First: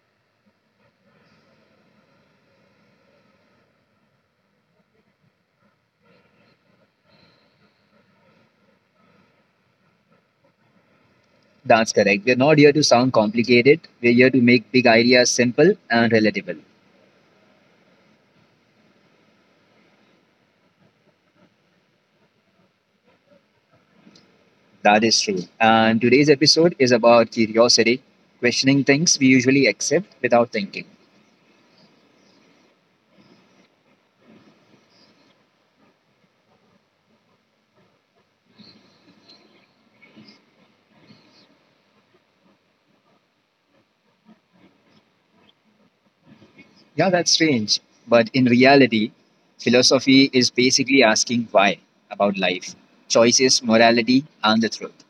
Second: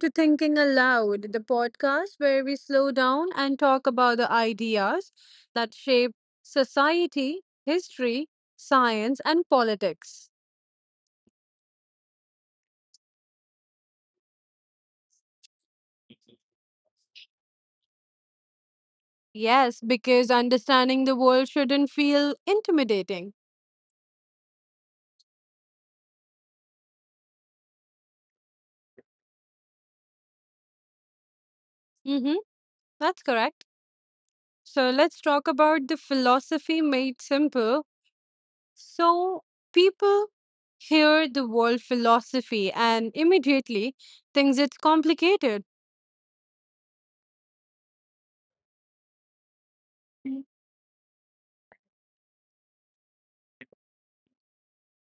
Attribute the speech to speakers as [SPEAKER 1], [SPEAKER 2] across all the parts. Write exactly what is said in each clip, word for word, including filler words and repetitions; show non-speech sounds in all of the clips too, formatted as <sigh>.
[SPEAKER 1] to Thinking Aloud, the podcast where we slow down and talk about the ideas that shape society, history, science, and politics.
[SPEAKER 2] That's correct. We're not here to sound complicated. We're here to make big ideas simple and relatable.
[SPEAKER 1] Yes, because understanding the world shouldn't feel intimidating.
[SPEAKER 2] That is true. And today's episode is about curiosity, questioning things we usually accept without thinking.
[SPEAKER 1] Mm-hmm, that's correct. So let's talk about the philosophy made simple. So people hear the word philosophy and immediately thinks it's complicated,
[SPEAKER 2] Yeah, that's strange. But in reality, philosophy is basically asking why about life, choices, morality, and the truth.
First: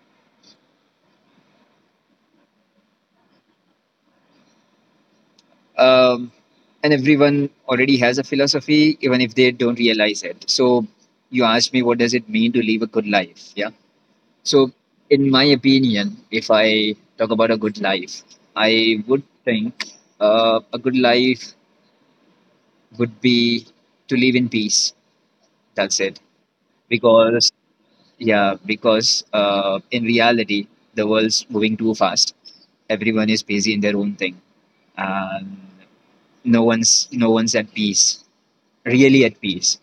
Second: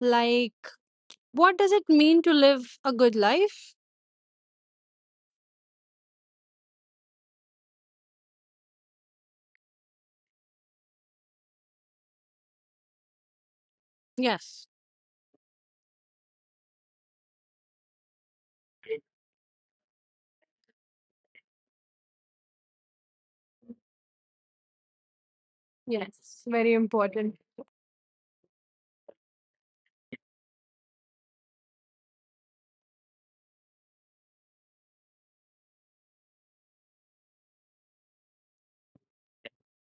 [SPEAKER 1] like, what does it mean to live a good life?
[SPEAKER 2] Um, and everyone already has a philosophy, even if they don't realize it. So you asked me, what does it mean to live a good life? Yeah.
[SPEAKER 1] Yes.
[SPEAKER 2] So, in my opinion, if I talk about a good life, I would think uh, a good life would be to live in peace. That's it.
[SPEAKER 1] Yes, very important.
[SPEAKER 2] Because, yeah, because uh, in reality, the world's moving too fast. Everyone is busy in their own thing, and no one's no one's at peace, really at peace.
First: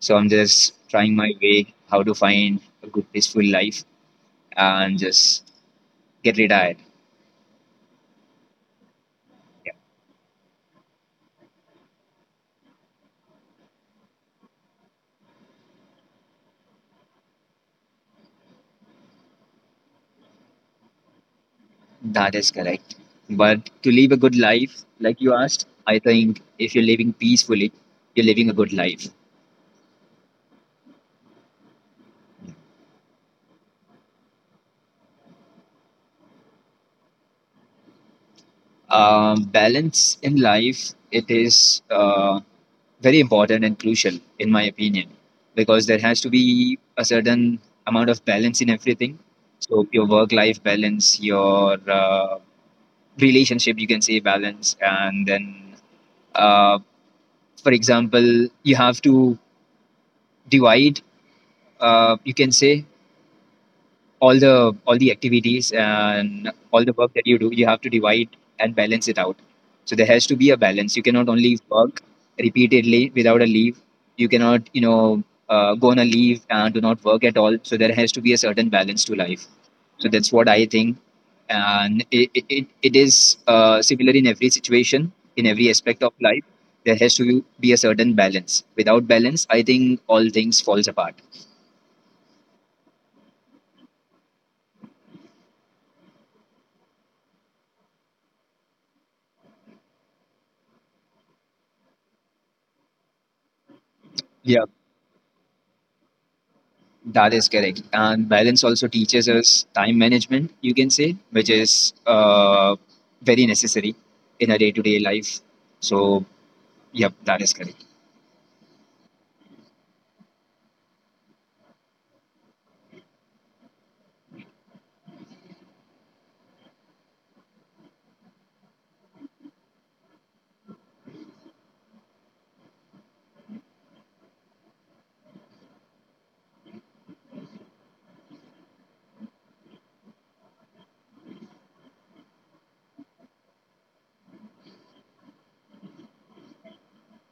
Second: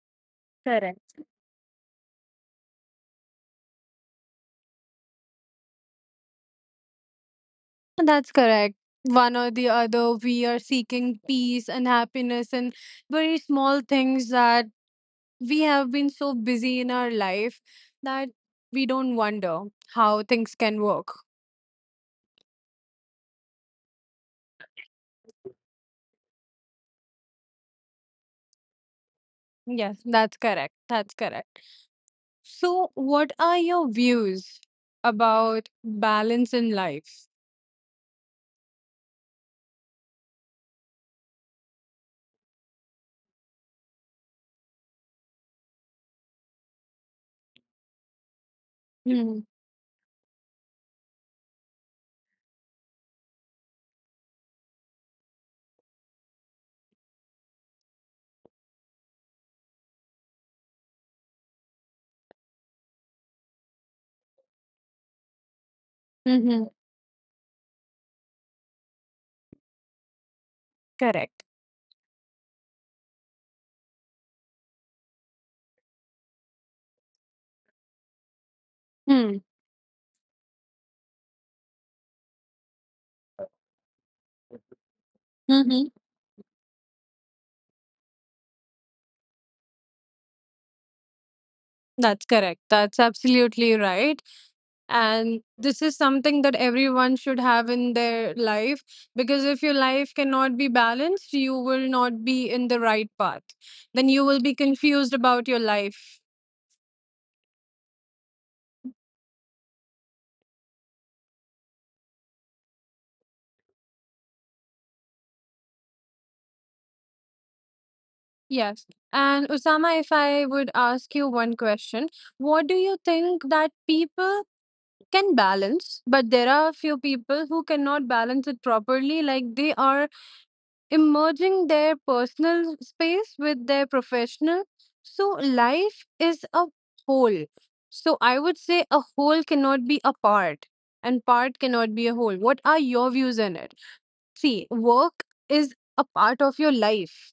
[SPEAKER 2] So I'm just trying
[SPEAKER 1] Correct.
[SPEAKER 2] my way how to find a good peaceful life and just get retired.
[SPEAKER 1] That's correct. One or the other, we are seeking peace and happiness and very small things that we have been so busy in our life that we don't wonder how things can work.
[SPEAKER 2] That is correct. But to live a good life, like you asked, I think if you're living peacefully, you're living a good life.
[SPEAKER 1] Yes, that's correct. That's correct. So, what are your views about balance in life?
[SPEAKER 2] Um, balance in life, it is uh, very important and crucial, in my opinion, because there has to be a certain amount of balance in everything.
[SPEAKER 1] Mm-hmm.
[SPEAKER 2] So your work-life balance, your uh, relationship, you can say balance, and then, uh, for example, you have to divide. Uh, you can say all the all the activities and all the work that you do, you have to divide and balance it out. So there has to be a balance. You cannot only
[SPEAKER 1] Correct.
[SPEAKER 2] work repeatedly without a leave. You cannot, you know uh, go on a leave and do not work at all. So there has to be a certain balance to life.
[SPEAKER 1] Hmm.
[SPEAKER 2] So that's what I think, and it, it, it it is uh, similar in every situation, in every
[SPEAKER 1] Mm-hmm.
[SPEAKER 2] aspect of life. There has to be a certain balance. Without balance, I think all things falls apart.
[SPEAKER 1] That's correct. That's absolutely right. And this is something that everyone should have in their life because if your life cannot be balanced, you will not be in the right path. Then you will be
[SPEAKER 2] Yeah.
[SPEAKER 1] confused about your life.
[SPEAKER 2] That is correct. And balance also teaches us time management, you can say, which is uh, very necessary in a day to day life. So, yep, that is correct.
[SPEAKER 1] Yes. And Osama, if I would ask you one question, what do you think that people can balance, but there are a few people who cannot balance it properly? Like they are emerging their personal space with their professional. So life is a whole. So I would say a whole cannot be a part and part cannot be a whole. What are your views on it? See, work is a part of your life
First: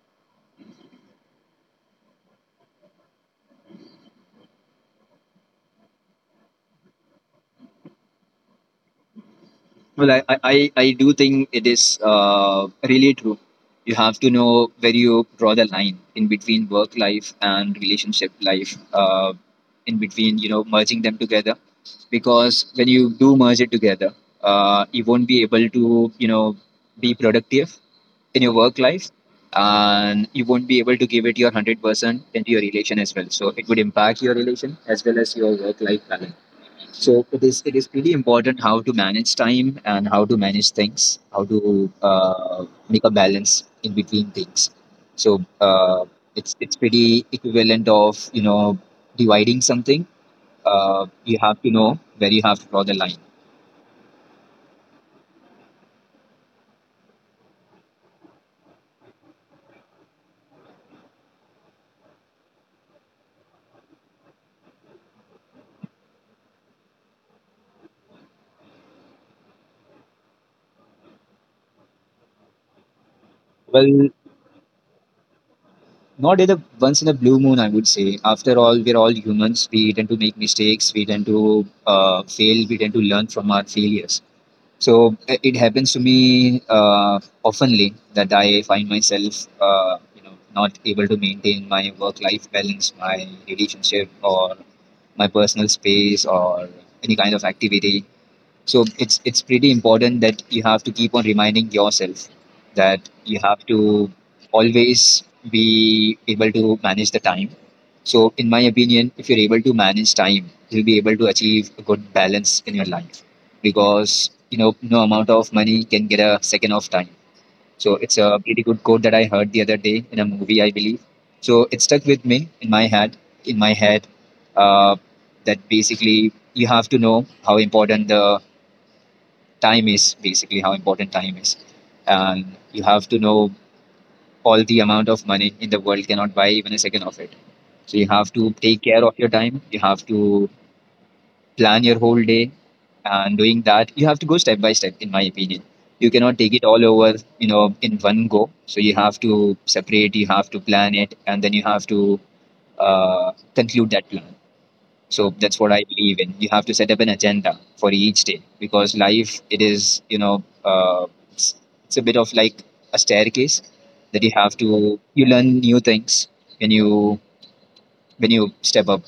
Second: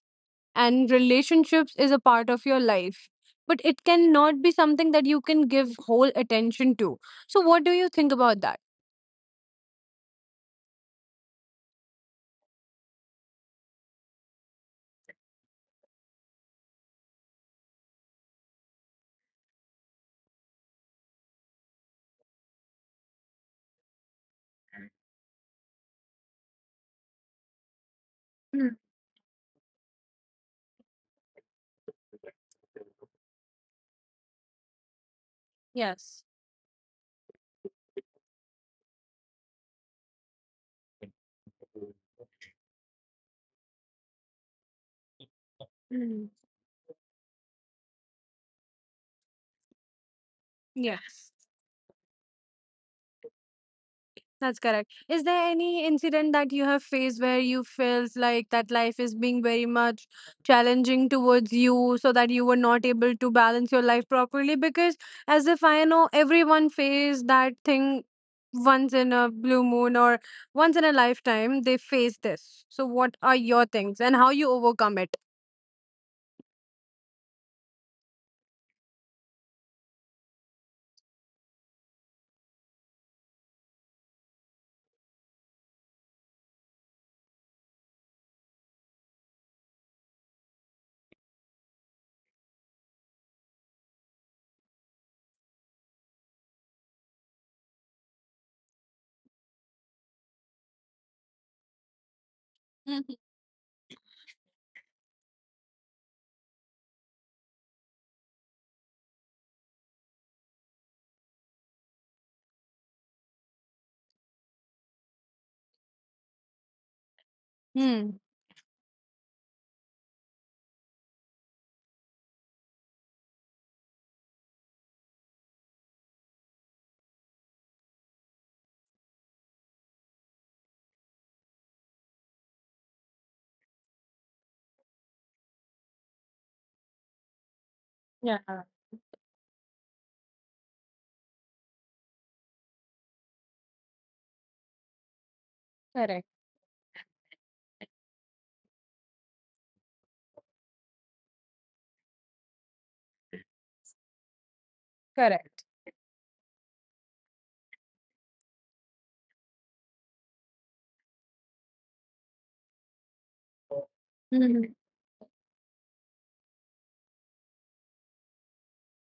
[SPEAKER 1] and relationships is a part of your life. But it cannot be something that you can give whole attention to. So what do you think about that?
[SPEAKER 2] Well, I, I, I I do think it is uh, really true. You have to know where you draw the line in between work life and relationship life, uh, in between, you know, merging them together. Because when you do merge it together, uh, you won't be able to, you know, be productive in your work
[SPEAKER 1] Mm.
[SPEAKER 2] life, and you won't be able to give it your one hundred percent into your relation as well. So it would impact your relation as well as your work life
[SPEAKER 1] Yes.
[SPEAKER 2] balance. So it is, it is pretty important how to manage time and how to manage things, how to uh, make a balance in between things. So uh,
[SPEAKER 1] Mm.
[SPEAKER 2] it's it's pretty equivalent of, you know dividing something. Uh,
[SPEAKER 1] Yes.
[SPEAKER 2] you have to know where you have to draw the line.
[SPEAKER 1] That's correct. Is there any incident that you have faced where you felt like that life is being very much challenging towards you so that you were not able to balance your life properly? Because, as if I know, everyone face that thing once in a blue moon or once in a lifetime, they face this. So, what are your things
[SPEAKER 2] Well,
[SPEAKER 1] and how you overcome it?
[SPEAKER 2] not in a once in a blue moon, I would say. After all, we're all humans. We tend to make mistakes. We tend to uh, fail. We tend to learn from our failures. So uh, it happens to me uh, oftenly that I find myself, uh, you know, not able to maintain my work-life balance, my relationship, or my personal space, or any kind of activity. So it's it's pretty important that you have to keep on reminding yourself that
[SPEAKER 1] Mhm.
[SPEAKER 2] you have to always be able to manage the time. So in my opinion, if you're able to manage time, you'll be able to achieve a good balance in your life because, you know, no amount of money can get a second of time. So it's
[SPEAKER 1] Hmm.
[SPEAKER 2] a pretty good quote that I heard the other day in a movie, I believe. So it stuck with me in my head, in my head, uh, that basically you have to know how important the time is, basically how important time is. And you have to know all the amount of money in the world cannot buy even a second of it. So you have
[SPEAKER 1] Yeah,
[SPEAKER 2] to take care of your time. You have to plan your whole day. And doing that, you have to go step by step, in my opinion. You
[SPEAKER 1] correct,
[SPEAKER 2] cannot take it all over, you know, in one go. So you have to separate, you have to plan it, and then you have to uh, conclude that plan. So that's
[SPEAKER 1] correct.
[SPEAKER 2] what I believe in. You have to set up an agenda for each day because life, it is, you know, uh, it's, it's a bit of like a staircase that you have
[SPEAKER 1] Mhm.
[SPEAKER 2] to, you learn new things when you, when you step up.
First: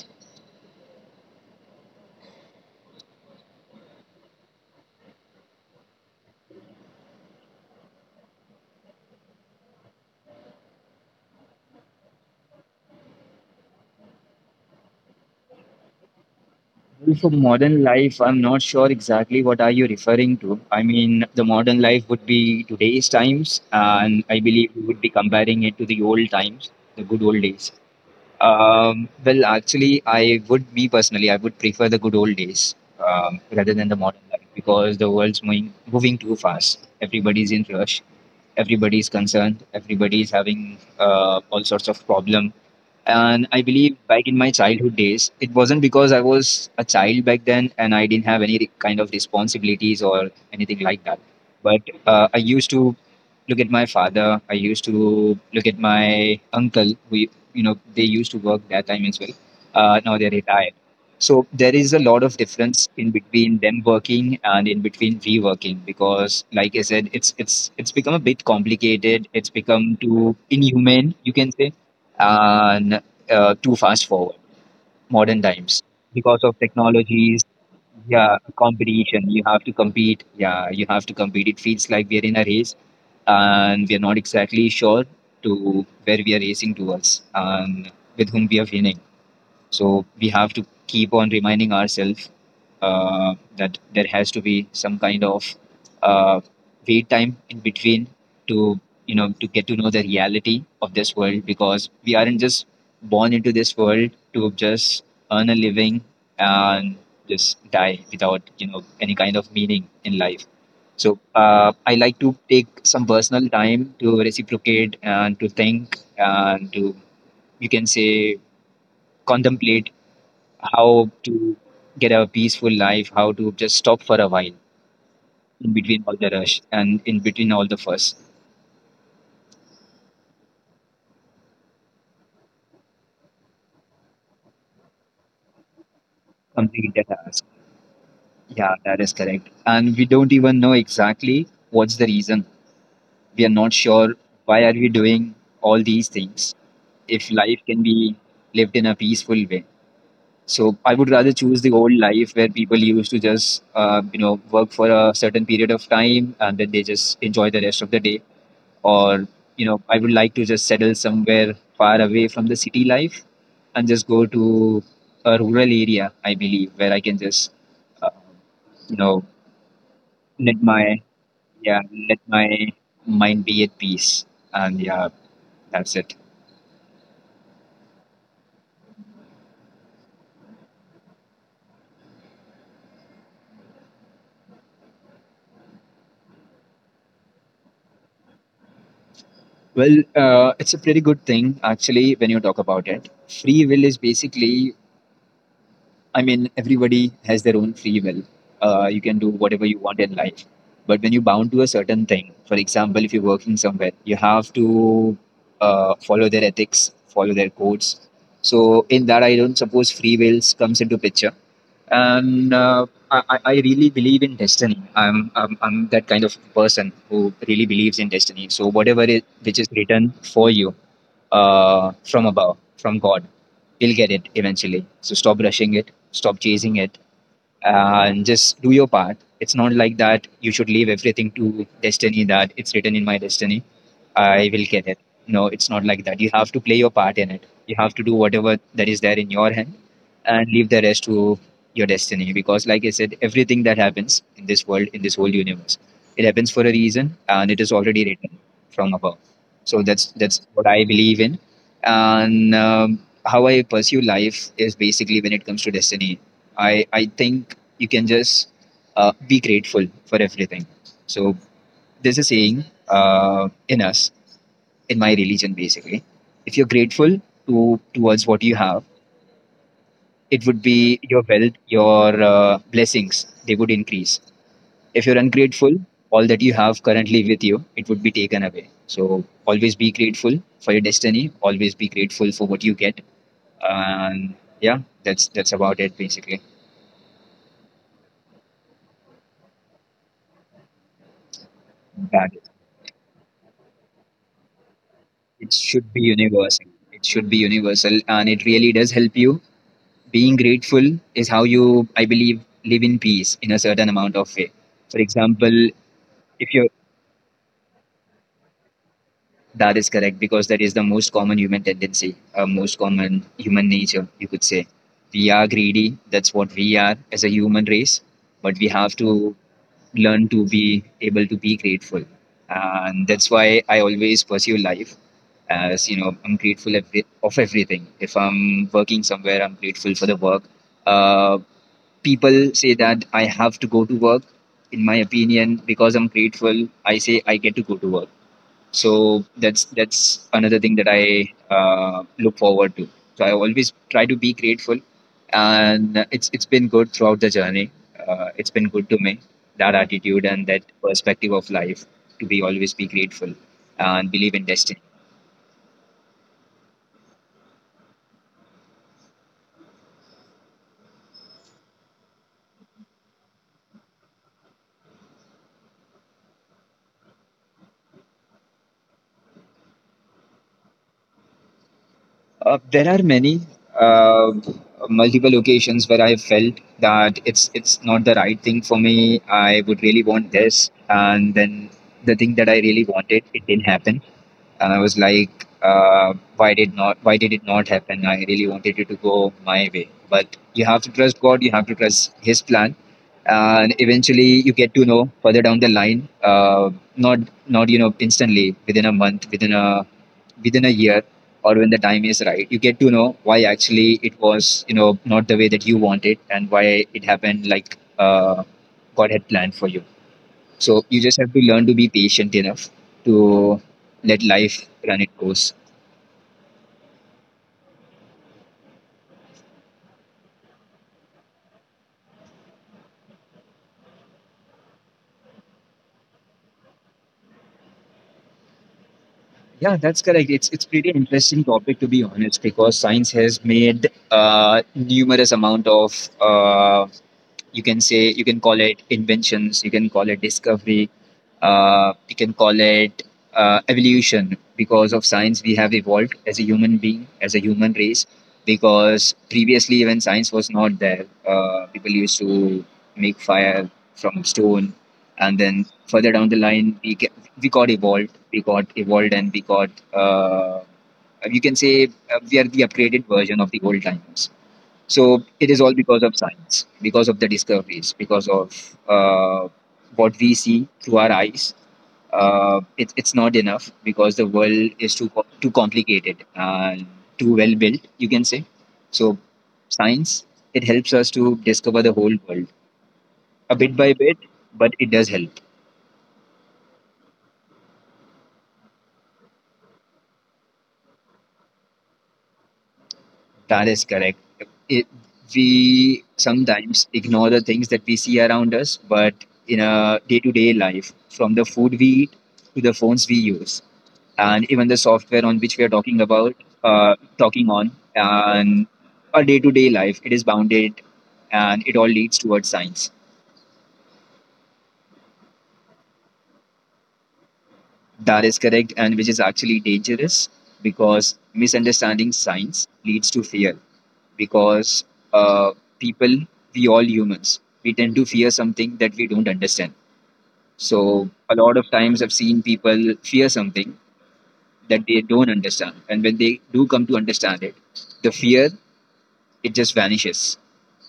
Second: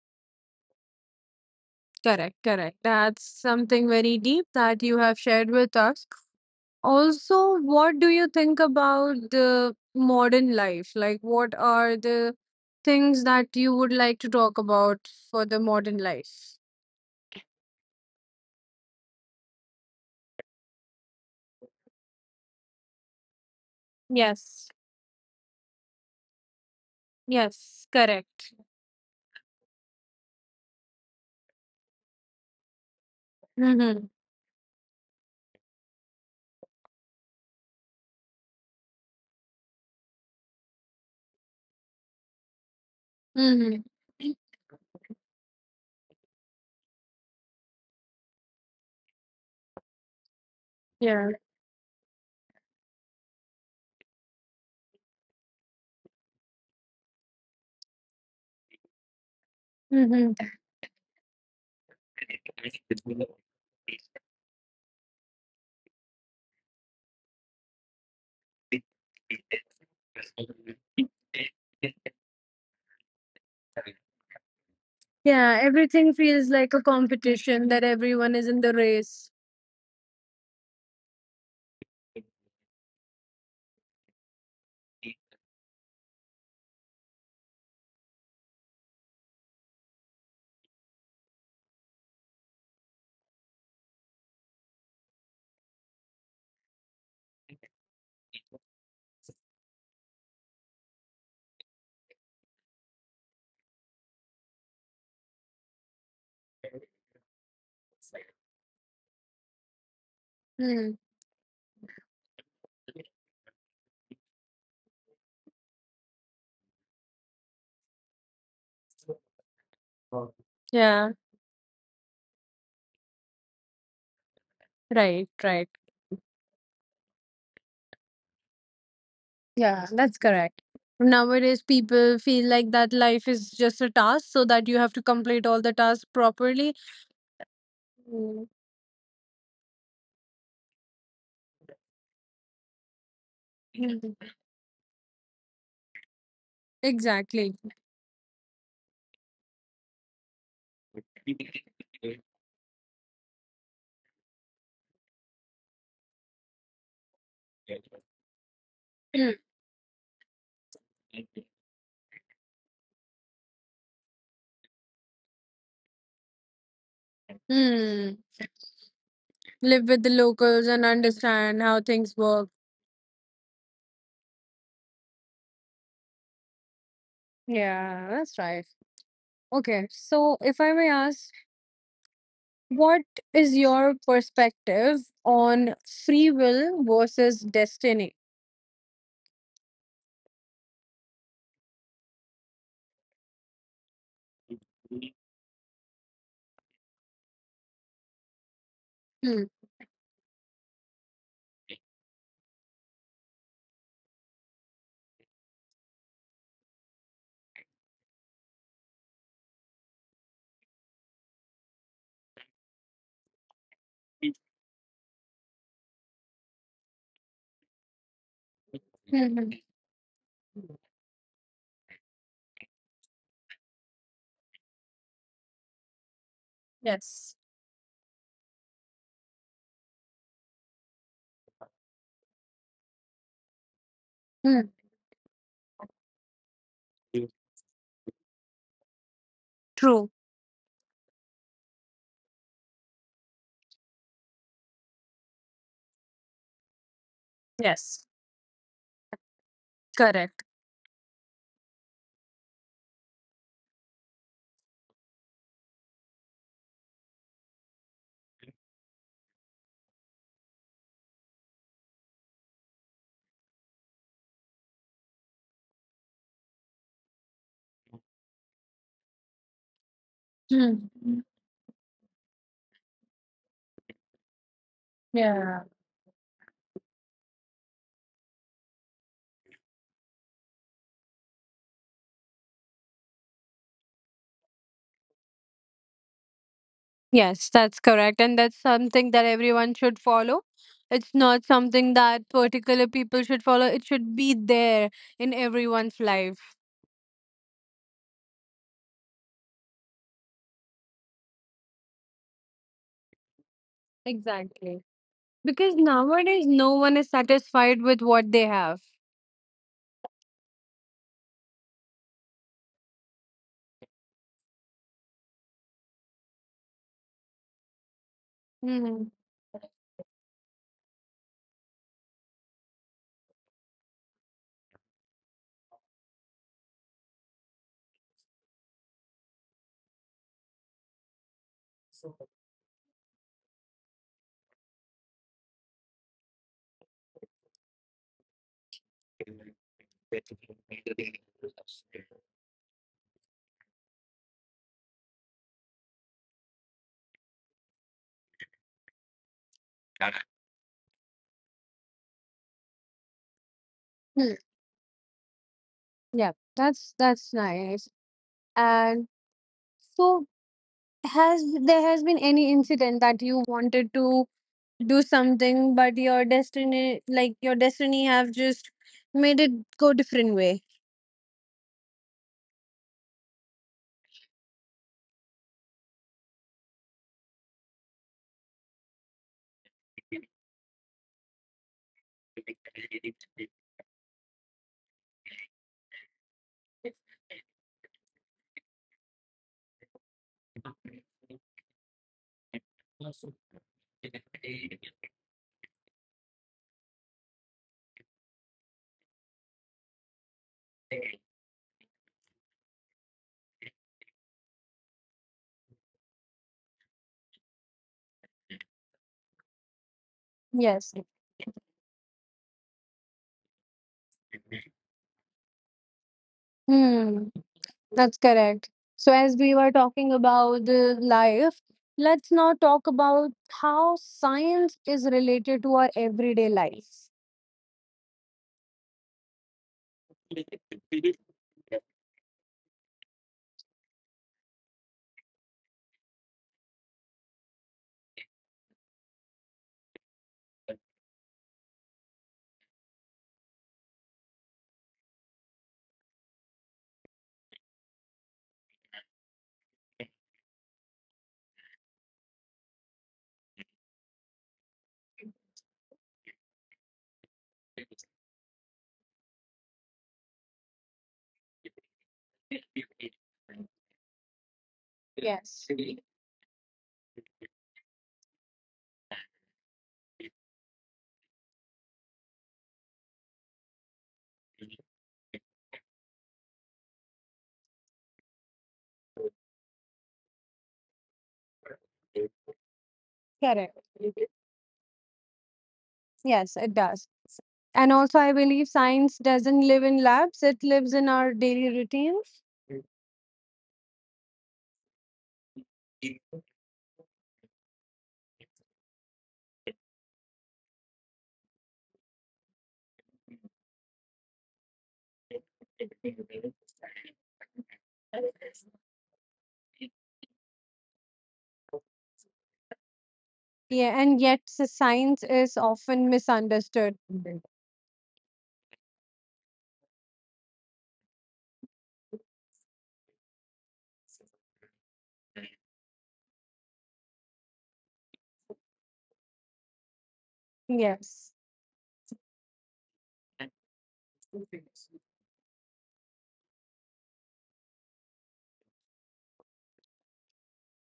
[SPEAKER 1] Correct, correct. That's something very deep that you have shared with us. Also, what do you think about the modern life? Like, what are the things that you would like to talk about for the modern life?
[SPEAKER 2] Well, for modern life, I'm not sure exactly what are you referring to. I mean, the modern life would be today's times, and I
[SPEAKER 1] Yes,
[SPEAKER 2] believe we would be comparing it to the old times, the good old
[SPEAKER 1] yes,
[SPEAKER 2] days.
[SPEAKER 1] correct.
[SPEAKER 2] Um, well, actually, I would, me personally, I would prefer the good old days um, rather
[SPEAKER 1] Mm-hmm.
[SPEAKER 2] than the modern life because the world's moving, moving too fast. Everybody's in rush. Everybody's concerned. Everybody's having uh, all sorts of problem. And
[SPEAKER 1] Mm-hmm.
[SPEAKER 2] I believe back in my childhood days, it wasn't, because I was a child back then and I didn't have any re- kind of responsibilities or anything like
[SPEAKER 1] Yeah.
[SPEAKER 2] that. But uh, I used to look at my father. I used to look at my uncle. We, you know, they used to work that time as well. Uh,
[SPEAKER 1] Mm-hmm.
[SPEAKER 2] now they're retired. So there is a lot of difference in between them working and in between we working because, like I said, it's it's it's become a bit complicated. It's become too inhumane, you can say. And uh, too fast forward
[SPEAKER 1] Yeah.
[SPEAKER 2] modern times
[SPEAKER 1] Everything feels
[SPEAKER 2] because
[SPEAKER 1] like a
[SPEAKER 2] of technologies.
[SPEAKER 1] competition that everyone is
[SPEAKER 2] Yeah,
[SPEAKER 1] in the race.
[SPEAKER 2] competition, you have to compete. Yeah, you have to compete. It feels like we're in a race, and we're not exactly sure to where we are racing towards and with whom we are winning. So we have to keep on reminding ourselves uh, that there has to be some kind of uh, wait time in between, to, you know, to get to know the reality of this world, because we aren't just born into this world to just earn a living and just die without, you know, any kind of meaning in life.
[SPEAKER 1] Mm.
[SPEAKER 2] So uh, I like to take some personal time to reciprocate and to think and to, you can say, contemplate
[SPEAKER 1] Yeah,
[SPEAKER 2] how to get a peaceful life, how to just stop for a while
[SPEAKER 1] right, right.
[SPEAKER 2] in between all the rush and in between all the fuss,
[SPEAKER 1] Yeah, that's correct. Nowadays, people feel like that life is just a task, so that you have to complete all the tasks properly.
[SPEAKER 2] complete the task. Yeah, that is correct. And we don't even know exactly what's the reason. We are not
[SPEAKER 1] Mhm.
[SPEAKER 2] sure why are we doing all these things if
[SPEAKER 1] Exactly.
[SPEAKER 2] life can be lived in a peaceful way. So I would rather choose the old life where people used to just uh, you know work for a certain period of time and then they just enjoy the rest of the day. Or,
[SPEAKER 1] <clears throat>
[SPEAKER 2] you know, I would like to just settle somewhere far away from the city life and just go to a rural area, I believe, where I can just
[SPEAKER 1] Hmm.
[SPEAKER 2] uh, you know
[SPEAKER 1] Live with the locals
[SPEAKER 2] let
[SPEAKER 1] and
[SPEAKER 2] my
[SPEAKER 1] understand how
[SPEAKER 2] yeah,
[SPEAKER 1] things
[SPEAKER 2] let
[SPEAKER 1] work.
[SPEAKER 2] my mind be at peace. And yeah, that's it.
[SPEAKER 1] Yeah, that's right. Okay, so if I may ask, what is your perspective on free will versus destiny?
[SPEAKER 2] Well, uh, it's a pretty good thing actually when you talk about it. Free will is basically, I mean, everybody has their own free will. Uh, you can
[SPEAKER 1] Hmm.
[SPEAKER 2] do whatever you want in life. But when you're bound to a certain thing, for example, if you're working somewhere, you have to uh, follow their ethics, follow their codes. So in that, I don't suppose free wills comes into picture. And uh, I, I I really believe in destiny. I'm, I'm I'm that kind of person who really believes in destiny. So whatever it
[SPEAKER 1] Mhm.
[SPEAKER 2] which is written for you, uh, from above, from God. We'll get it eventually. So stop rushing it, stop chasing it,
[SPEAKER 1] Yes.
[SPEAKER 2] uh, and just do your part. It's not like that you should leave everything to destiny, that it's written in my destiny.
[SPEAKER 1] Hmm.
[SPEAKER 2] I will get it. No, it's not like that. You have to play your part in it. You have to do whatever that is there in your hand
[SPEAKER 1] True.
[SPEAKER 2] and leave the rest to your destiny. Because, like I said, everything that happens in this world, in this whole universe, it happens for a reason and it is
[SPEAKER 1] Yes.
[SPEAKER 2] already written from above. So that's
[SPEAKER 1] Correct.
[SPEAKER 2] that's what I believe in, and um, how I pursue life is basically when it comes to destiny. I I think you can just uh, be grateful for everything. So there's a saying uh, in us, in my religion, basically, if you're grateful to towards what you have, it would be your wealth, your uh, blessings, they would increase. If you're ungrateful, all that you have currently with you, it would be taken away. So always be grateful for your destiny. Always be grateful for what you get. And yeah, that's that's about it basically.
[SPEAKER 1] Yes, that's correct. And that's something that everyone should follow. It's not something that
[SPEAKER 2] That
[SPEAKER 1] particular people should follow. It should be there in
[SPEAKER 2] It
[SPEAKER 1] everyone's
[SPEAKER 2] should be
[SPEAKER 1] life.
[SPEAKER 2] universal. It should be universal, and it really does help you. Being grateful is how you, I believe, live in peace in a certain amount of way.
[SPEAKER 1] Exactly.
[SPEAKER 2] For
[SPEAKER 1] Because
[SPEAKER 2] example,
[SPEAKER 1] nowadays
[SPEAKER 2] if
[SPEAKER 1] no
[SPEAKER 2] you're
[SPEAKER 1] one is satisfied with what they have.
[SPEAKER 2] that is correct because that is the most common human tendency, uh, most common human nature, you could say. We are greedy. That's what we are as a human race. But we have
[SPEAKER 1] Mm.
[SPEAKER 2] to learn to be able to be grateful. And that's why I always pursue life, as you know, I'm grateful every, of everything. If I'm working somewhere, I'm grateful for the work. Uh, People say that I have to go to work. In my opinion, because I'm grateful, I say I get to go to work, so that's that's another thing that I uh, look forward to. So I always try to be grateful, and it's it's been good throughout the journey. Uh, it's been good to me, that attitude and that perspective of life, to be always be grateful and
[SPEAKER 1] Hmm.
[SPEAKER 2] believe in destiny.
[SPEAKER 1] Yeah, that's that's nice. And so has there has been any incident that you wanted to do something but your destiny like your destiny have just made it go different way?
[SPEAKER 2] Uh, there are many uh, multiple occasions where I have felt that it's it's not the right thing for me. I would really want this, and then the thing that I really wanted, it didn't happen. And I was like, uh, why did not why did it not happen? I really wanted it to go my way, but you have to trust God. You have to trust His plan, and eventually you get to know further down the line. Uh, not not you know instantly, within a month, within a within a year, or when the time is right, you get to know why actually it was, you know, not the way that you wanted, and why it happened like, uh, God had planned for you. So
[SPEAKER 1] Yes.
[SPEAKER 2] you just have to learn to be patient enough to let life run its course.
[SPEAKER 1] Hmm. That's correct. So as we were talking about the life, let's now talk about how science is related to our everyday life.
[SPEAKER 2] Yeah, that's correct. It's it's pretty interesting topic to be honest, because science has made uh, numerous amount of uh, you can say, you can call it inventions, you can call it discovery, uh, you can call it uh, evolution. Because of science we have evolved as a human being, as a human race, because previously when science was not there, uh, people used to make fire from stone. And then further down the line we get, we got evolved, we got evolved and we got, uh, you can say, uh, we are the upgraded version of the old times. So it is
[SPEAKER 1] Yes.
[SPEAKER 2] all because of science, because of the discoveries, because of uh, what we see through our eyes. Uh, it, it's not enough because the world is too co- too complicated and too well built, you can say. So science, it helps us to discover the whole world a bit
[SPEAKER 1] Correct.
[SPEAKER 2] by bit, but it does help.
[SPEAKER 1] Yes, it does. And also, I believe science doesn't live in labs, it lives in our daily routines.
[SPEAKER 2] That is correct. It, we sometimes ignore the things that we see around us, but in a day to day life, from the food we eat to the phones we use, and even the software on which we are talking about, uh, talking on, and our day to day life, it is bounded and it all leads towards science.
[SPEAKER 1] Yeah, and yet s- science is often misunderstood.
[SPEAKER 2] That is correct, and which is actually dangerous because misunderstanding science leads to fear. because uh, people, we all humans, we tend to fear something that we don't understand. So,
[SPEAKER 1] Yes.
[SPEAKER 2] a lot of times I've seen people fear something that they don't understand. And when they do come to understand it, the fear, it just vanishes.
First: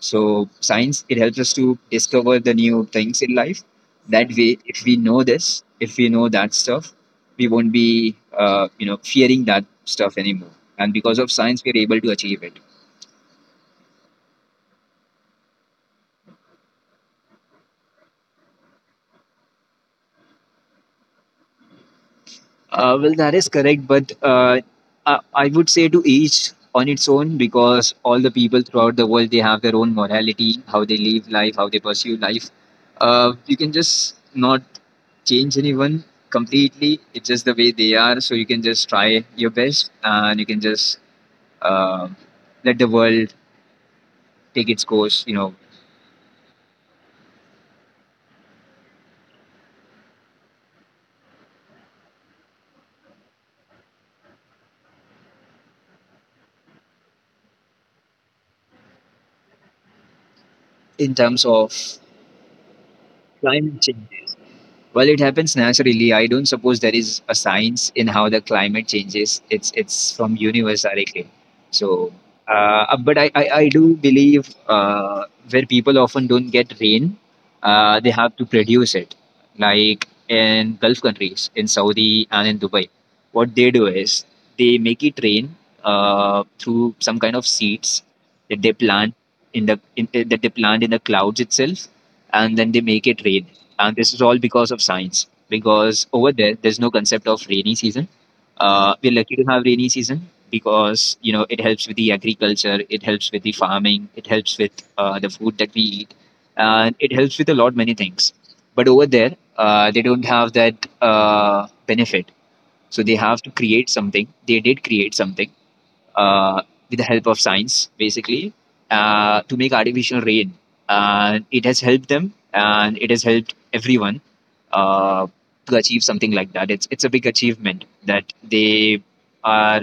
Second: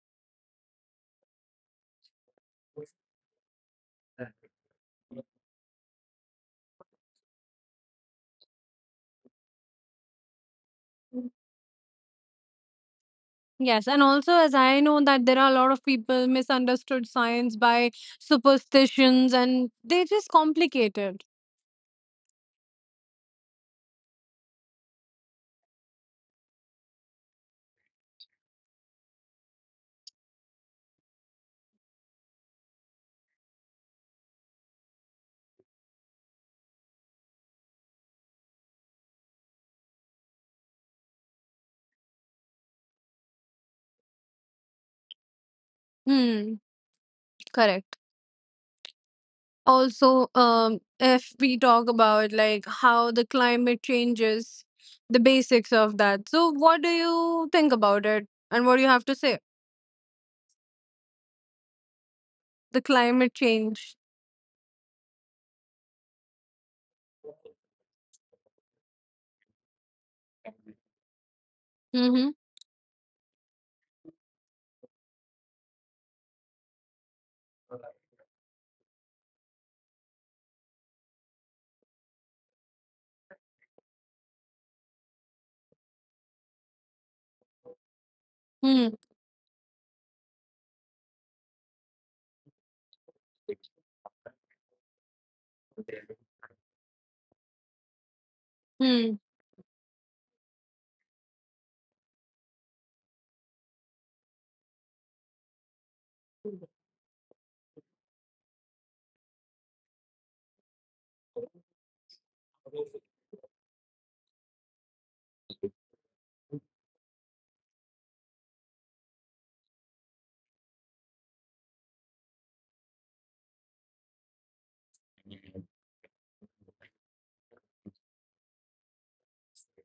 [SPEAKER 2] So, science, it helps us to discover the new things in life. That way, if we know this, if we know that stuff, we won't be, uh, you know, fearing that stuff anymore. And because of science, we're able to achieve it.
[SPEAKER 1] Yes, and also as I know that there are a lot of people misunderstood science by superstitions and they just complicate it.
[SPEAKER 2] Uh, well, that is correct, but uh, I, I would say to each on its own, because all the people throughout the world, they have their own morality, how they live life, how they pursue life. Uh, you can just not change anyone completely. It's just the way they are. So you can just try your best, and you can just uh, let the world take its course. You know,
[SPEAKER 1] Hmm, correct. Also, um, if we talk about, like, how the climate changes, the basics of that, so what do you think about it and what do you have to say?
[SPEAKER 2] in terms of
[SPEAKER 1] The climate
[SPEAKER 2] climate
[SPEAKER 1] change.
[SPEAKER 2] change. Well, it happens naturally. I don't suppose there is a science in how the climate changes. It's it's from universe directly. So,
[SPEAKER 1] Mm-hmm.
[SPEAKER 2] uh, uh, but I, I, I do believe uh, where people often don't get rain, uh, they have to produce it. Like in Gulf countries, in Saudi and in Dubai, what they do is they make it rain uh, through some kind of seeds that they
[SPEAKER 1] Hmm.
[SPEAKER 2] plant in the in, that they plant in the clouds itself, and then they make it rain. And this is all because of science, because over there there's no concept of rainy season. Uh, we're
[SPEAKER 1] Hmm.
[SPEAKER 2] lucky to have rainy season because, you know, it helps with the agriculture, it helps with the farming, it helps with uh, the food that we eat, and it helps with a lot many things. But over there, uh, they don't have that uh, benefit. So they have to create something. They did create something uh, with the help of science, basically, uh, to make artificial rain. And it has helped them, and it has helped everyone, uh, to achieve something like that. It's it's a big achievement that they are,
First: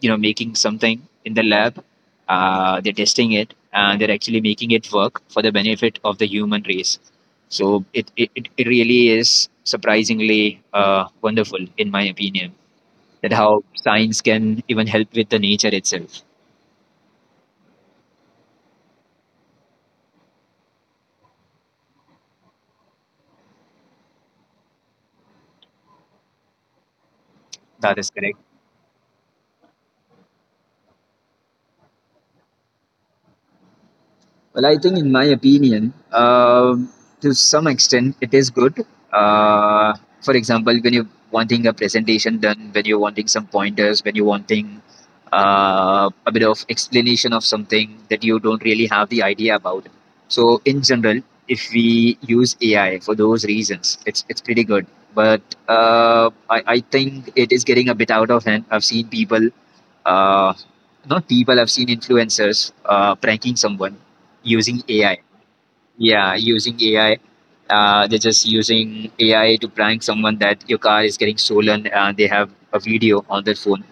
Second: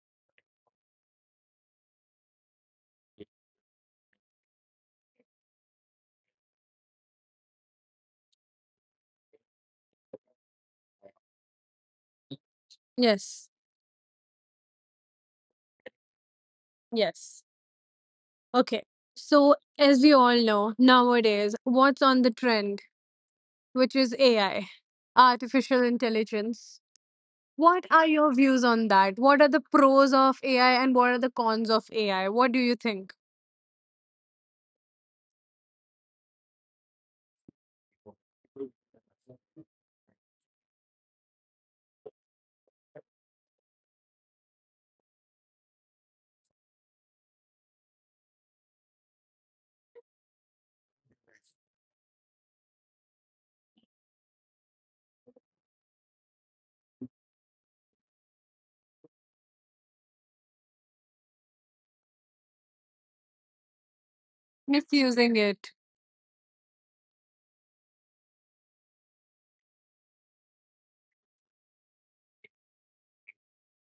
[SPEAKER 2] you know, making something in the lab. Uh, they're testing it, and they're actually making it work for the benefit of the human race. So it it, it it really is surprisingly uh, wonderful, in my opinion, that
[SPEAKER 1] Yes.
[SPEAKER 2] how science can even help with the nature itself.
[SPEAKER 1] Yes. Okay, so as we all know, nowadays, what's on the trend, which is AI, artificial intelligence. What
[SPEAKER 2] That
[SPEAKER 1] are
[SPEAKER 2] is
[SPEAKER 1] your
[SPEAKER 2] correct.
[SPEAKER 1] views on that? What are the pros of AI and what are the cons of AI? What do you think?
[SPEAKER 2] Well, I think, in my opinion, um, to some extent, it is good. Uh, for example, when you're wanting a presentation done, when you're wanting some pointers, when you're wanting uh, a bit of explanation of something that you don't really have the idea about. So, in general, if we use A I for those reasons, it's it's pretty good. But uh, I, I think it is getting a bit out of hand. I've seen people, uh, you know, people have seen influencers uh, pranking someone using A I.
[SPEAKER 1] Misusing it.
[SPEAKER 2] Yeah, using A I. Uh, they're just using A I to prank someone that your car is getting stolen. Uh, they have a video on their phone,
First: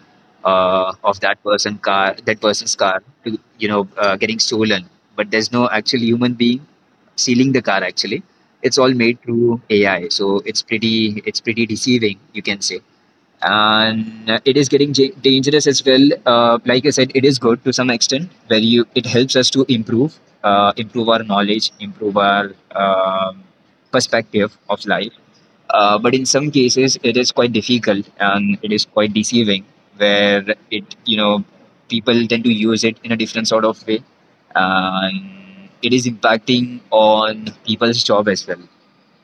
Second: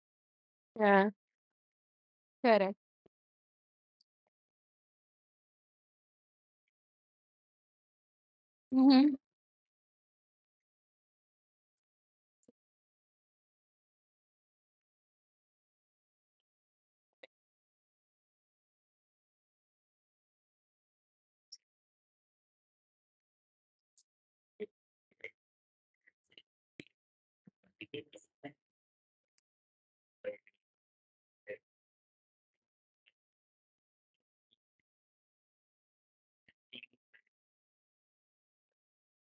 [SPEAKER 2] uh,
[SPEAKER 1] Yeah,
[SPEAKER 2] of that person car, that
[SPEAKER 1] correct.
[SPEAKER 2] person's car, to, you know, uh, getting stolen. But there's no actual human being stealing the car. Actually, it's all
[SPEAKER 1] Mm-hmm.
[SPEAKER 2] made through A I. So it's pretty, it's pretty deceiving, you can say. And uh, it is getting ja- dangerous as well. Uh, like I said, it is good to some extent where you, it helps us to improve, uh, improve our knowledge, improve our um, perspective of life. Uh, but in some cases it is quite difficult and it is quite deceiving, where, it, you know, people tend to use it in a different sort of way. And it is impacting on people's job as well.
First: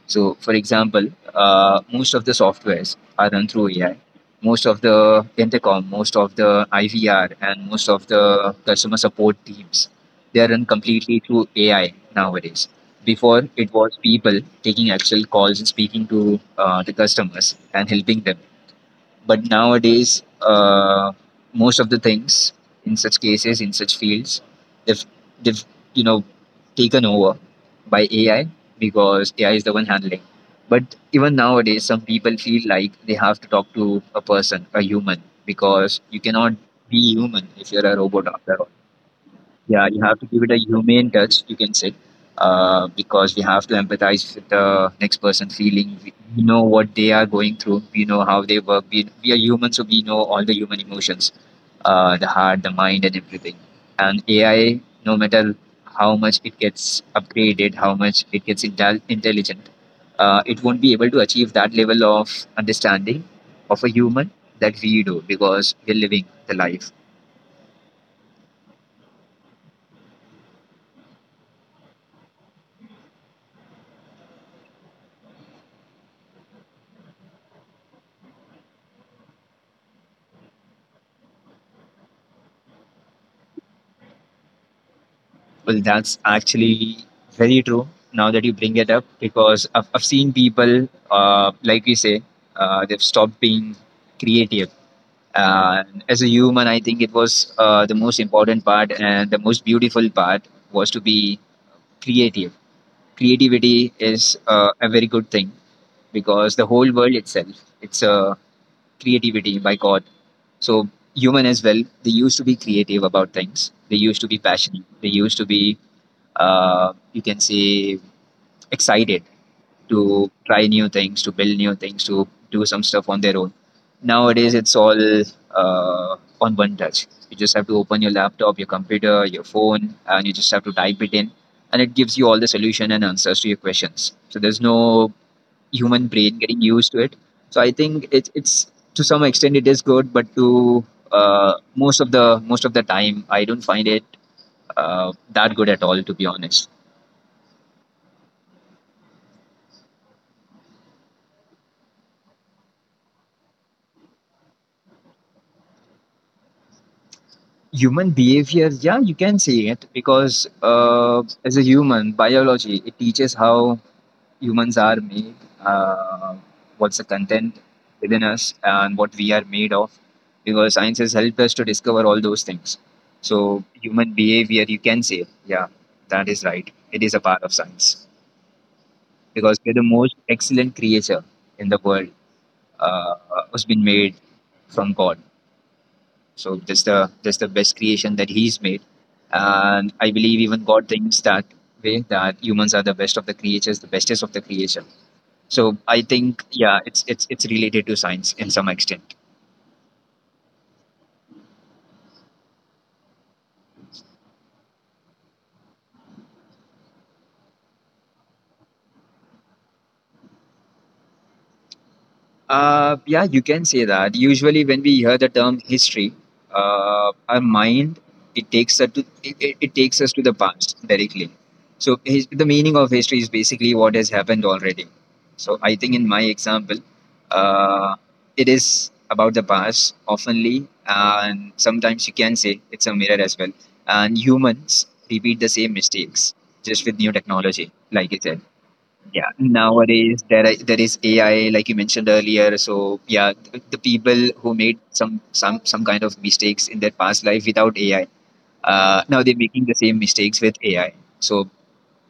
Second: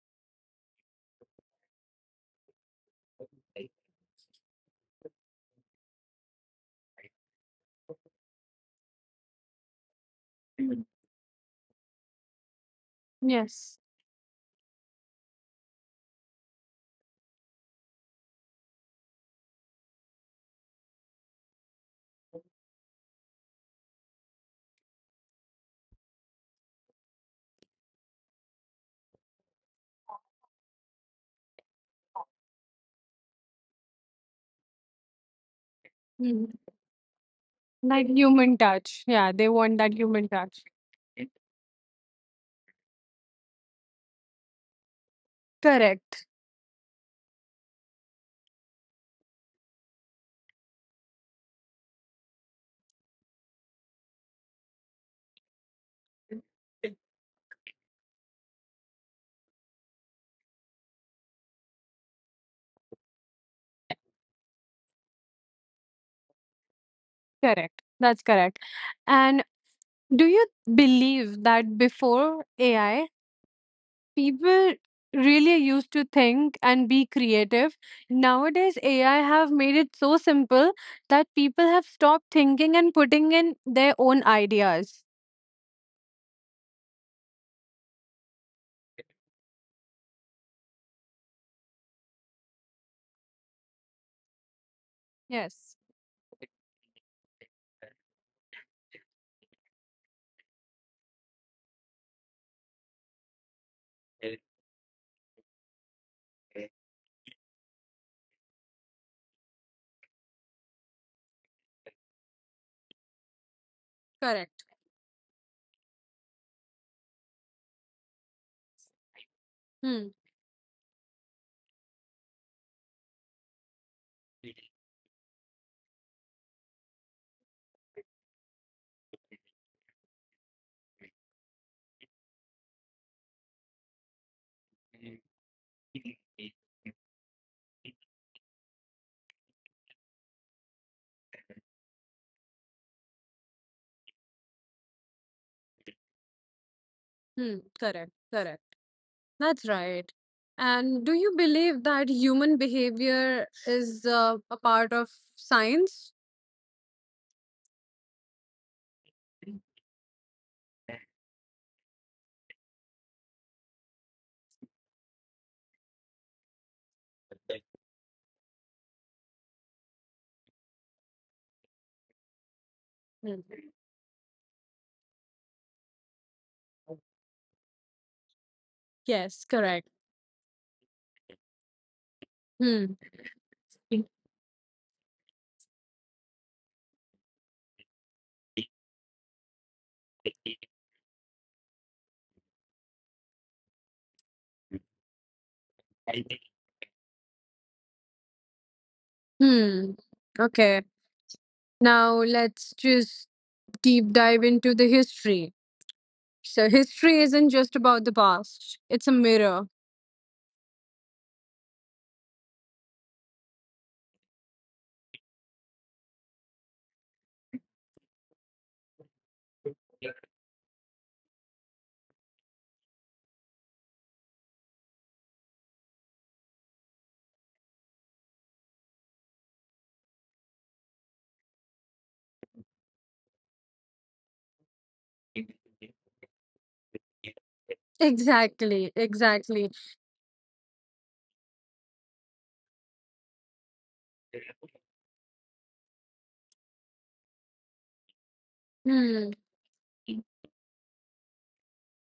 [SPEAKER 2] So, for example, uh, most of the softwares are run through A I. Most of the intercom, most of the I V R, and most of the customer support teams, they are run completely through A I nowadays. Before, it
[SPEAKER 1] Yes.
[SPEAKER 2] was people taking actual calls and speaking to uh, the customers and helping them. But nowadays, uh, most of the things, in such cases, in such fields, they've they've you know, taken over by AI, because AI is the one handling. But even nowadays some people feel like they have to talk to a person, a human, because you
[SPEAKER 1] Hmm.
[SPEAKER 2] cannot be human if you're a
[SPEAKER 1] Like
[SPEAKER 2] robot after
[SPEAKER 1] human
[SPEAKER 2] all.
[SPEAKER 1] touch. Yeah, they want
[SPEAKER 2] Yeah,
[SPEAKER 1] that
[SPEAKER 2] you have to
[SPEAKER 1] human
[SPEAKER 2] give it a
[SPEAKER 1] touch.
[SPEAKER 2] humane touch, you can say. Uh, because we have to empathize with the next person feeling, we
[SPEAKER 1] Correct.
[SPEAKER 2] we know what they are going through, we know how they work, we, we are human, so we know all the human emotions, uh, the heart, the mind, and everything. And AI, no matter how much it gets upgraded, how much it gets intel- intelligent, uh, it won't be able to achieve that level of understanding of a human that we do, because we're living the life.
[SPEAKER 1] Correct. That's correct. And do you believe that before A I, people really used to think and be creative? Nowadays, A I have made it so simple that people have stopped thinking and putting in their own ideas.
[SPEAKER 2] Well, that's actually very true now that you bring it up, because I've, I've seen people, uh, like we say, uh, they've stopped being creative.
[SPEAKER 1] Yes,
[SPEAKER 2] And as a human, I think it was, uh, the most important part and the most beautiful part was to be creative. Creativity is uh, a very good thing, because the whole world itself, it's a creativity by God. So human as well, they used to be creative about things. They used to be
[SPEAKER 1] correct.
[SPEAKER 2] passionate. They used to be uh, you can say excited
[SPEAKER 1] Hmm.
[SPEAKER 2] to try new things, to build new things, to do some stuff on their own. Nowadays, it's all uh, on one touch. You just have to open your laptop, your computer, your phone, and you just have to type it in, and it gives you all the solution and answers to your questions. So there's no human brain getting used to it. So I think it, it's to some extent it is good, but to uh, most of the most of the time, I don't find it uh, that good at all, to be honest.
[SPEAKER 1] Hmm. Correct. Correct. That's right. And do you believe that human behavior is uh, a part of science?
[SPEAKER 2] Human behavior, yeah, you can say it because uh, as a human biology it teaches how humans are made, uh, what's the content within us and what we are made of, because science has helped us to discover all those things. So
[SPEAKER 1] Hmm.
[SPEAKER 2] human behavior, you can say, yeah, that is right, it is a part of science
[SPEAKER 1] Yes,
[SPEAKER 2] because we're the
[SPEAKER 1] correct.
[SPEAKER 2] most excellent creature in the world.
[SPEAKER 1] Hmm.
[SPEAKER 2] uh, was been made from god. So that's the that's the best creation that he's made, and I believe even God thinks that way, that humans are the best of the creatures, the bestest of the creation. So I think yeah, it's it's it's related to science in some extent.
[SPEAKER 1] Hmm. Okay. Now let's just deep dive into the history. So history isn't just about the past. It's a mirror.
[SPEAKER 2] Uh, yeah, you can say that. Usually, when we hear the term history, uh, our mind, it takes us to it, it it takes us to the past directly. So his, the meaning of history is basically what has happened already. So I think in my example, uh, it is about the past oftenly, and sometimes you can say it's a mirror as well. And humans repeat the same mistakes just with new technology, like you said.
[SPEAKER 1] Exactly.
[SPEAKER 2] Yeah,
[SPEAKER 1] Exactly.
[SPEAKER 2] nowadays there are, there is A I, like you mentioned earlier. So yeah, th- the people who made some some some kind of mistakes in their past life without A I, uh, now
[SPEAKER 1] Hmm.
[SPEAKER 2] they're making the same mistakes with A I. So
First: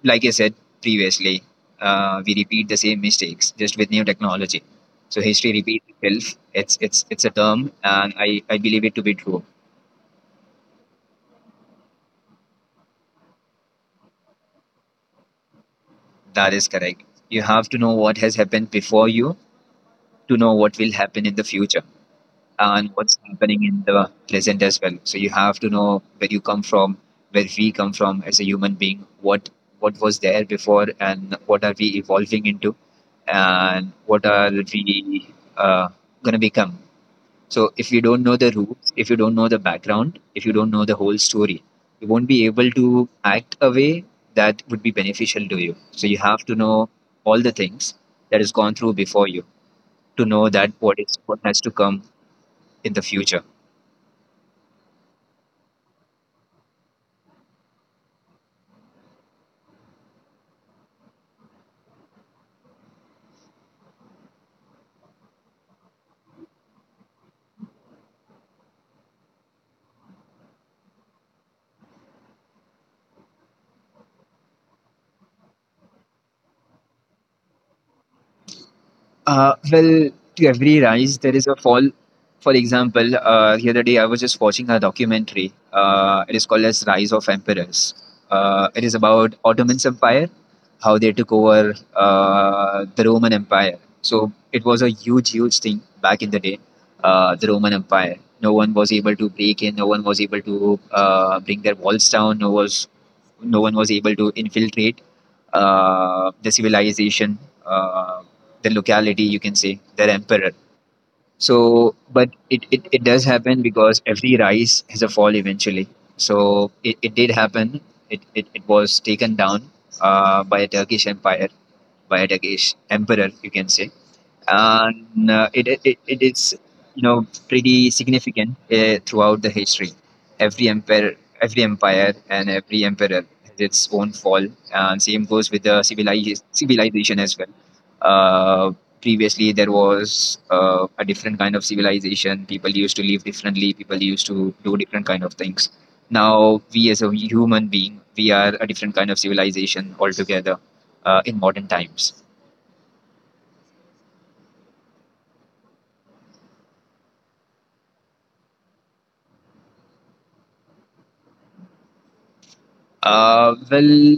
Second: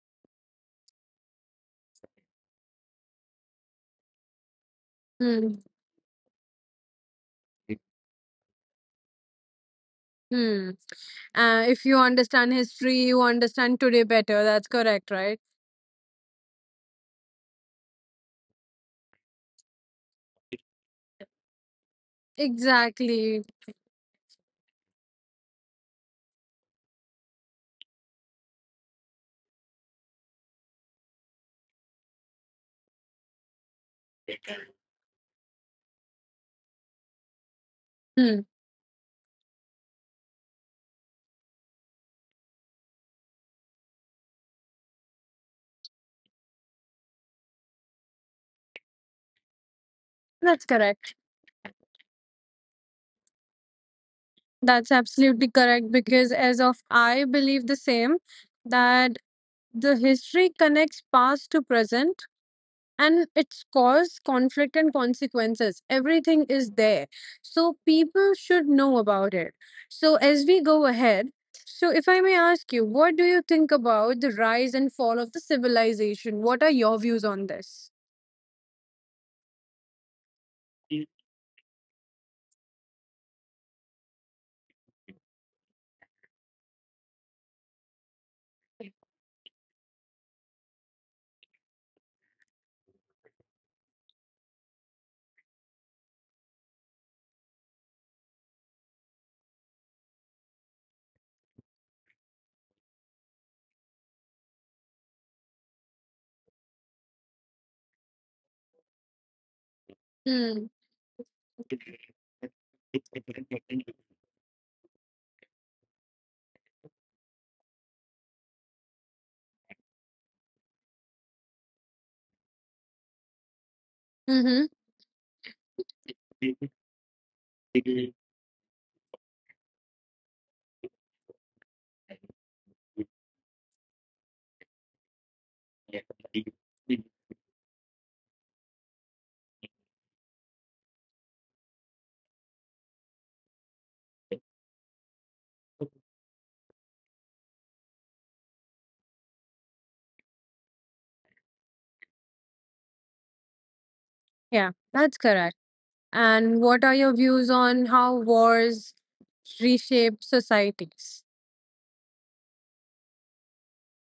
[SPEAKER 2] like I said previously, uh, we repeat the same mistakes just with new technology. So history
[SPEAKER 1] Hmm.
[SPEAKER 2] repeats itself. It's it's it's a term, and I I believe it to be true.
[SPEAKER 1] Hmm. Uh, if you understand history, you understand today better. That's correct, right?
[SPEAKER 2] That is correct. You have to know what has happened before you to know what will happen in the future. And what's
[SPEAKER 1] Exactly.
[SPEAKER 2] happening in the present as well. So you have to know where you come from, where we come from as a human being, what what was there before, and what are we evolving into, and what are we uh, gonna become. So if you don't know
[SPEAKER 1] Hmm.
[SPEAKER 2] the roots, if you don't know the background, if you don't know the whole story, you won't be able to act a way that would be beneficial to you. So you have to know all the things that has gone through before you to know
[SPEAKER 1] That's
[SPEAKER 2] that what is
[SPEAKER 1] correct.
[SPEAKER 2] what has to come in the future.
[SPEAKER 1] That's absolutely correct because as of I believe the same that the history connects past to present and its cause, conflict and consequences. Everything is there. So people should know about it. So as we go ahead, so if I may ask you, what do you think about the rise and fall of the civilization? What are your views on this?
[SPEAKER 2] Uh, well, to every rise, there is a fall. For example, uh, the other day I was just watching a documentary. Uh, it is called as Rise of Emperors. Uh, it is about Ottoman's Empire, how they took over uh, the Roman Empire. So it was a huge, huge thing back in the day, uh, the Roman Empire. No one was able to break in. No one was able to uh, bring their walls down. No was no one was able to infiltrate uh, the civilization, uh, the locality, you can say, their emperor.
[SPEAKER 1] Mm.
[SPEAKER 2] So, but it, it, it does happen because every rise has a fall eventually. So it, it did happen. It, it, it was taken down uh, by a Turkish empire, by a Turkish emperor, you can say,
[SPEAKER 1] Mm-hmm.
[SPEAKER 2] and uh, it, it it is, you know, pretty significant uh, throughout the history. Every empire, every empire, and every emperor has its own fall, and same goes with the civilization civilization as well. Uh, Previously, there was uh, a different kind of civilization. People used to live differently. People used to do different kind of things. Now, we as a human being, we are a different kind of civilization altogether uh, in modern times.
[SPEAKER 1] Yeah, that's correct. And what are your views on how wars reshaped societies.
[SPEAKER 2] Uh, well,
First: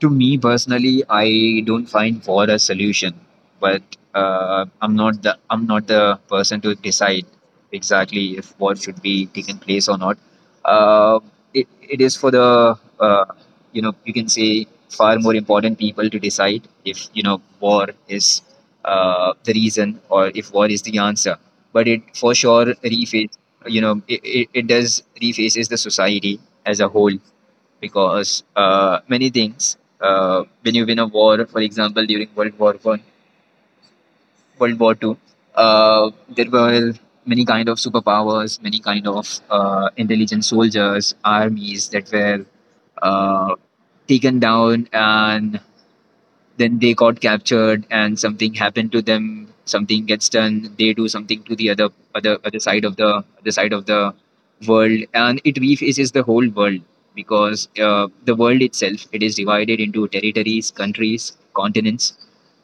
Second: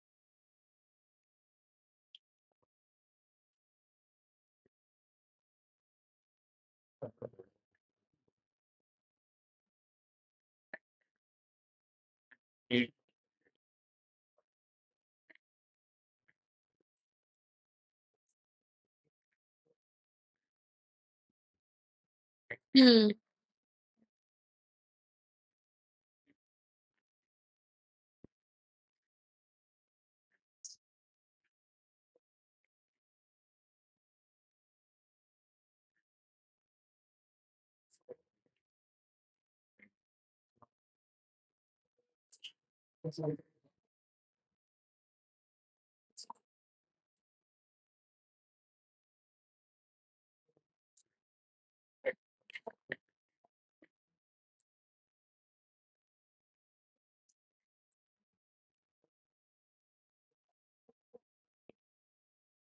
[SPEAKER 2] to me personally, I don't find war a solution, but uh, I'm not the I'm not the person to decide exactly if war should be taken place or not. Uh, it it is for the uh, you know, you can say, far more important people to decide if, you know, war is uh, the reason or if war is the answer. But it for sure
[SPEAKER 1] <clears throat>
[SPEAKER 2] reface, you know, it, it, it does refaces the society as a whole because uh, many things, uh, when you win a war, for example, during world war one, world war two, uh, there were many kind of superpowers, many kind of uh, intelligent soldiers, armies that were uh, taken down, and then they got captured, and something happened to them, something gets done, they do something to the other other other side of the other side of the, world and it refaces the whole world because uh, the world itself, it is divided into territories, countries, continents.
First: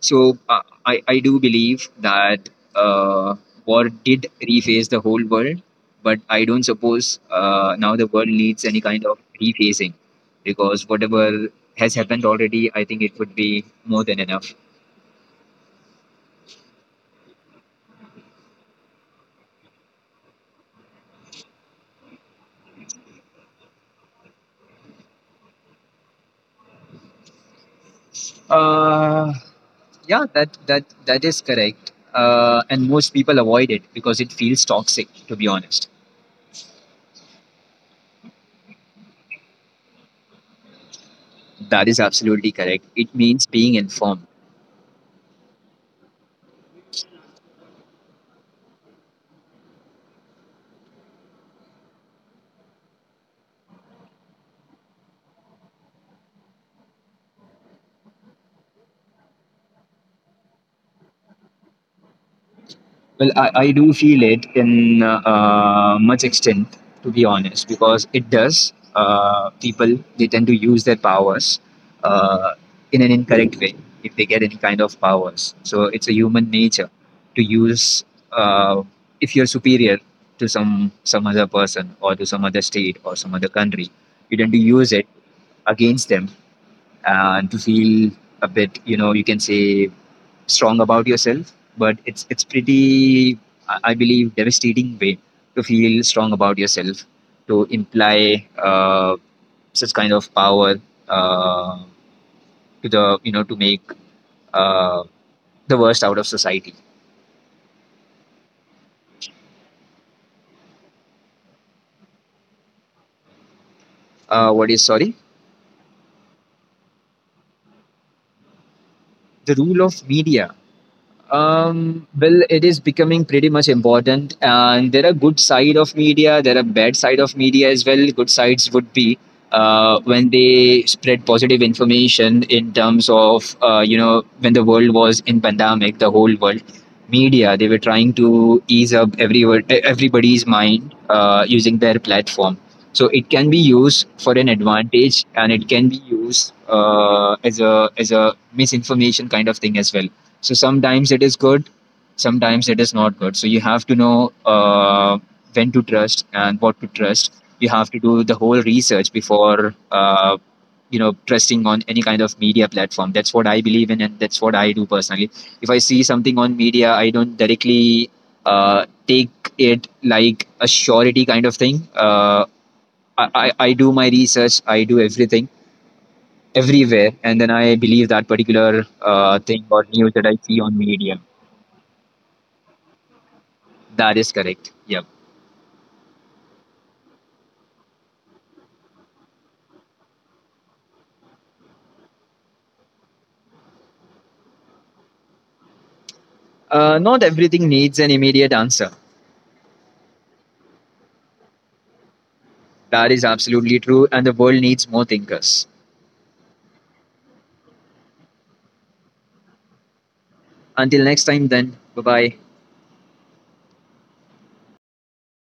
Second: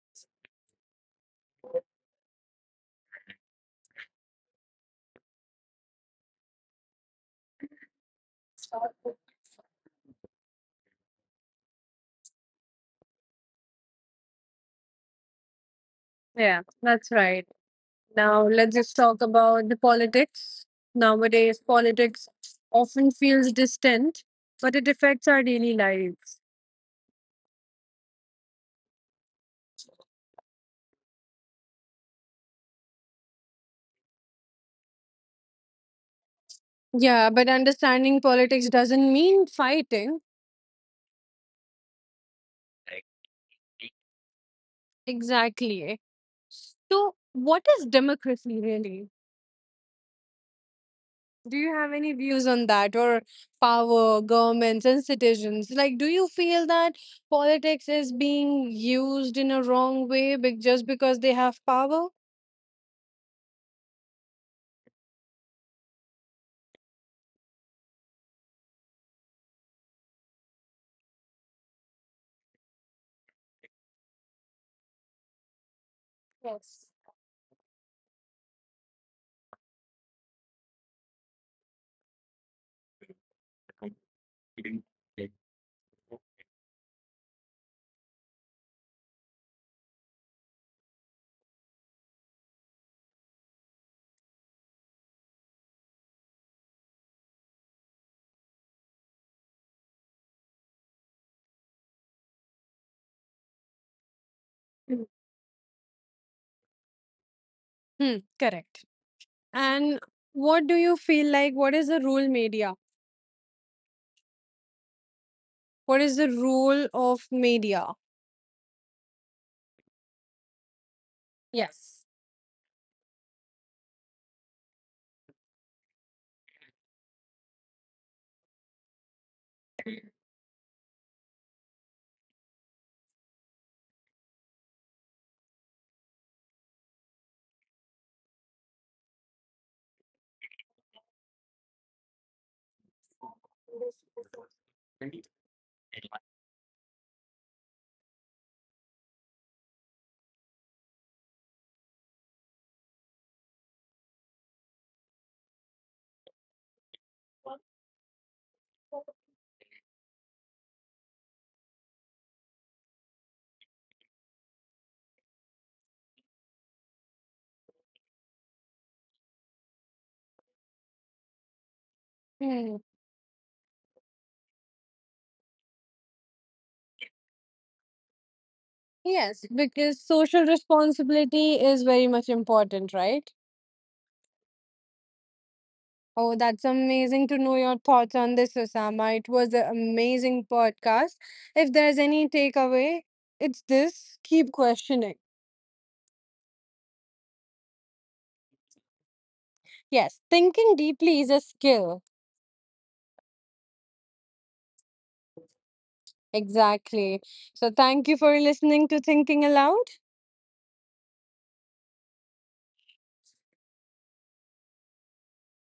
[SPEAKER 2] So uh, i i do believe that uh, war did reface the whole world, but I don't suppose uh, now the world needs any kind
[SPEAKER 1] Hmm.
[SPEAKER 2] of refacing because whatever has happened already, I think it would be more than enough.
[SPEAKER 1] Yeah, that's right. Now let's just talk about the politics. Nowadays, politics often feels distant, but it affects our daily lives.
[SPEAKER 2] Uh, yeah, that that that is correct. Uh, and most people avoid it because it feels toxic. To be honest,
[SPEAKER 1] Yeah, but understanding politics doesn't mean fighting.
[SPEAKER 2] that is absolutely correct. It means being informed.
[SPEAKER 1] Exactly. So, what is democracy really? Do you have any views on that or power, governments, and citizens? Like, do you feel that politics is being used in a wrong way be- just because they have power?
[SPEAKER 2] Well, I, I do feel it in uh, uh, much extent, to be honest, because it does. Uh, people, they tend to use their powers uh, in an incorrect way if they get any kind of powers. So it's a human nature to use, uh, if you're superior to some some other person or to some other state or some other country, you tend to use it against them, and to feel a bit, you know, you can say, strong about yourself. But it's it's pretty, i I believe, devastating way to feel strong about yourself, to imply uh, such kind of power uh, to the, you know, to make uh,
[SPEAKER 1] Mm.
[SPEAKER 2] the worst out of society.
[SPEAKER 1] Hmm, correct. And what do you feel like? What is the role media?
[SPEAKER 2] Uh, what is, sorry?
[SPEAKER 1] What is the role of media?
[SPEAKER 2] The rule of media. Um,
[SPEAKER 1] Yes.
[SPEAKER 2] well, it is becoming pretty much important, and there are good side of media. There are bad side of media as well. Good sides would be uh, when they spread positive information in terms of, uh, you know, when the world was in pandemic, the whole world, media, they were trying to ease up everyone everybody's mind uh, using their platform. So it can be used for an advantage, and it can be used uh, as a as a misinformation kind of thing as well. So sometimes it is good, sometimes it is not good. So you have to know uh, when to trust and what to trust. You have to do the whole research before uh, you know, trusting on any kind of media platform. That's what I believe in, and that's what I do personally. If I see something on media, I don't directly uh, take it like a surety kind of thing. Uh,
[SPEAKER 1] Hmm.
[SPEAKER 2] I, I, I do my research, I do everything everywhere, and then I believe that particular uh,
[SPEAKER 1] Yes,
[SPEAKER 2] thing or
[SPEAKER 1] because
[SPEAKER 2] news that I
[SPEAKER 1] social
[SPEAKER 2] see on media.
[SPEAKER 1] responsibility is very much important, right?
[SPEAKER 2] That is correct. Yep.
[SPEAKER 1] Oh, that's amazing to know your thoughts on this, Osama. It was an amazing podcast. If there's any takeaway, it's this: keep questioning.
[SPEAKER 2] Uh, not everything needs an immediate answer.
[SPEAKER 1] Yes, thinking deeply is a skill.
[SPEAKER 2] That is absolutely true, and the world needs more thinkers.
[SPEAKER 1] Exactly. So, thank you for listening to Thinking Aloud.
[SPEAKER 2] Until next time, then, bye bye.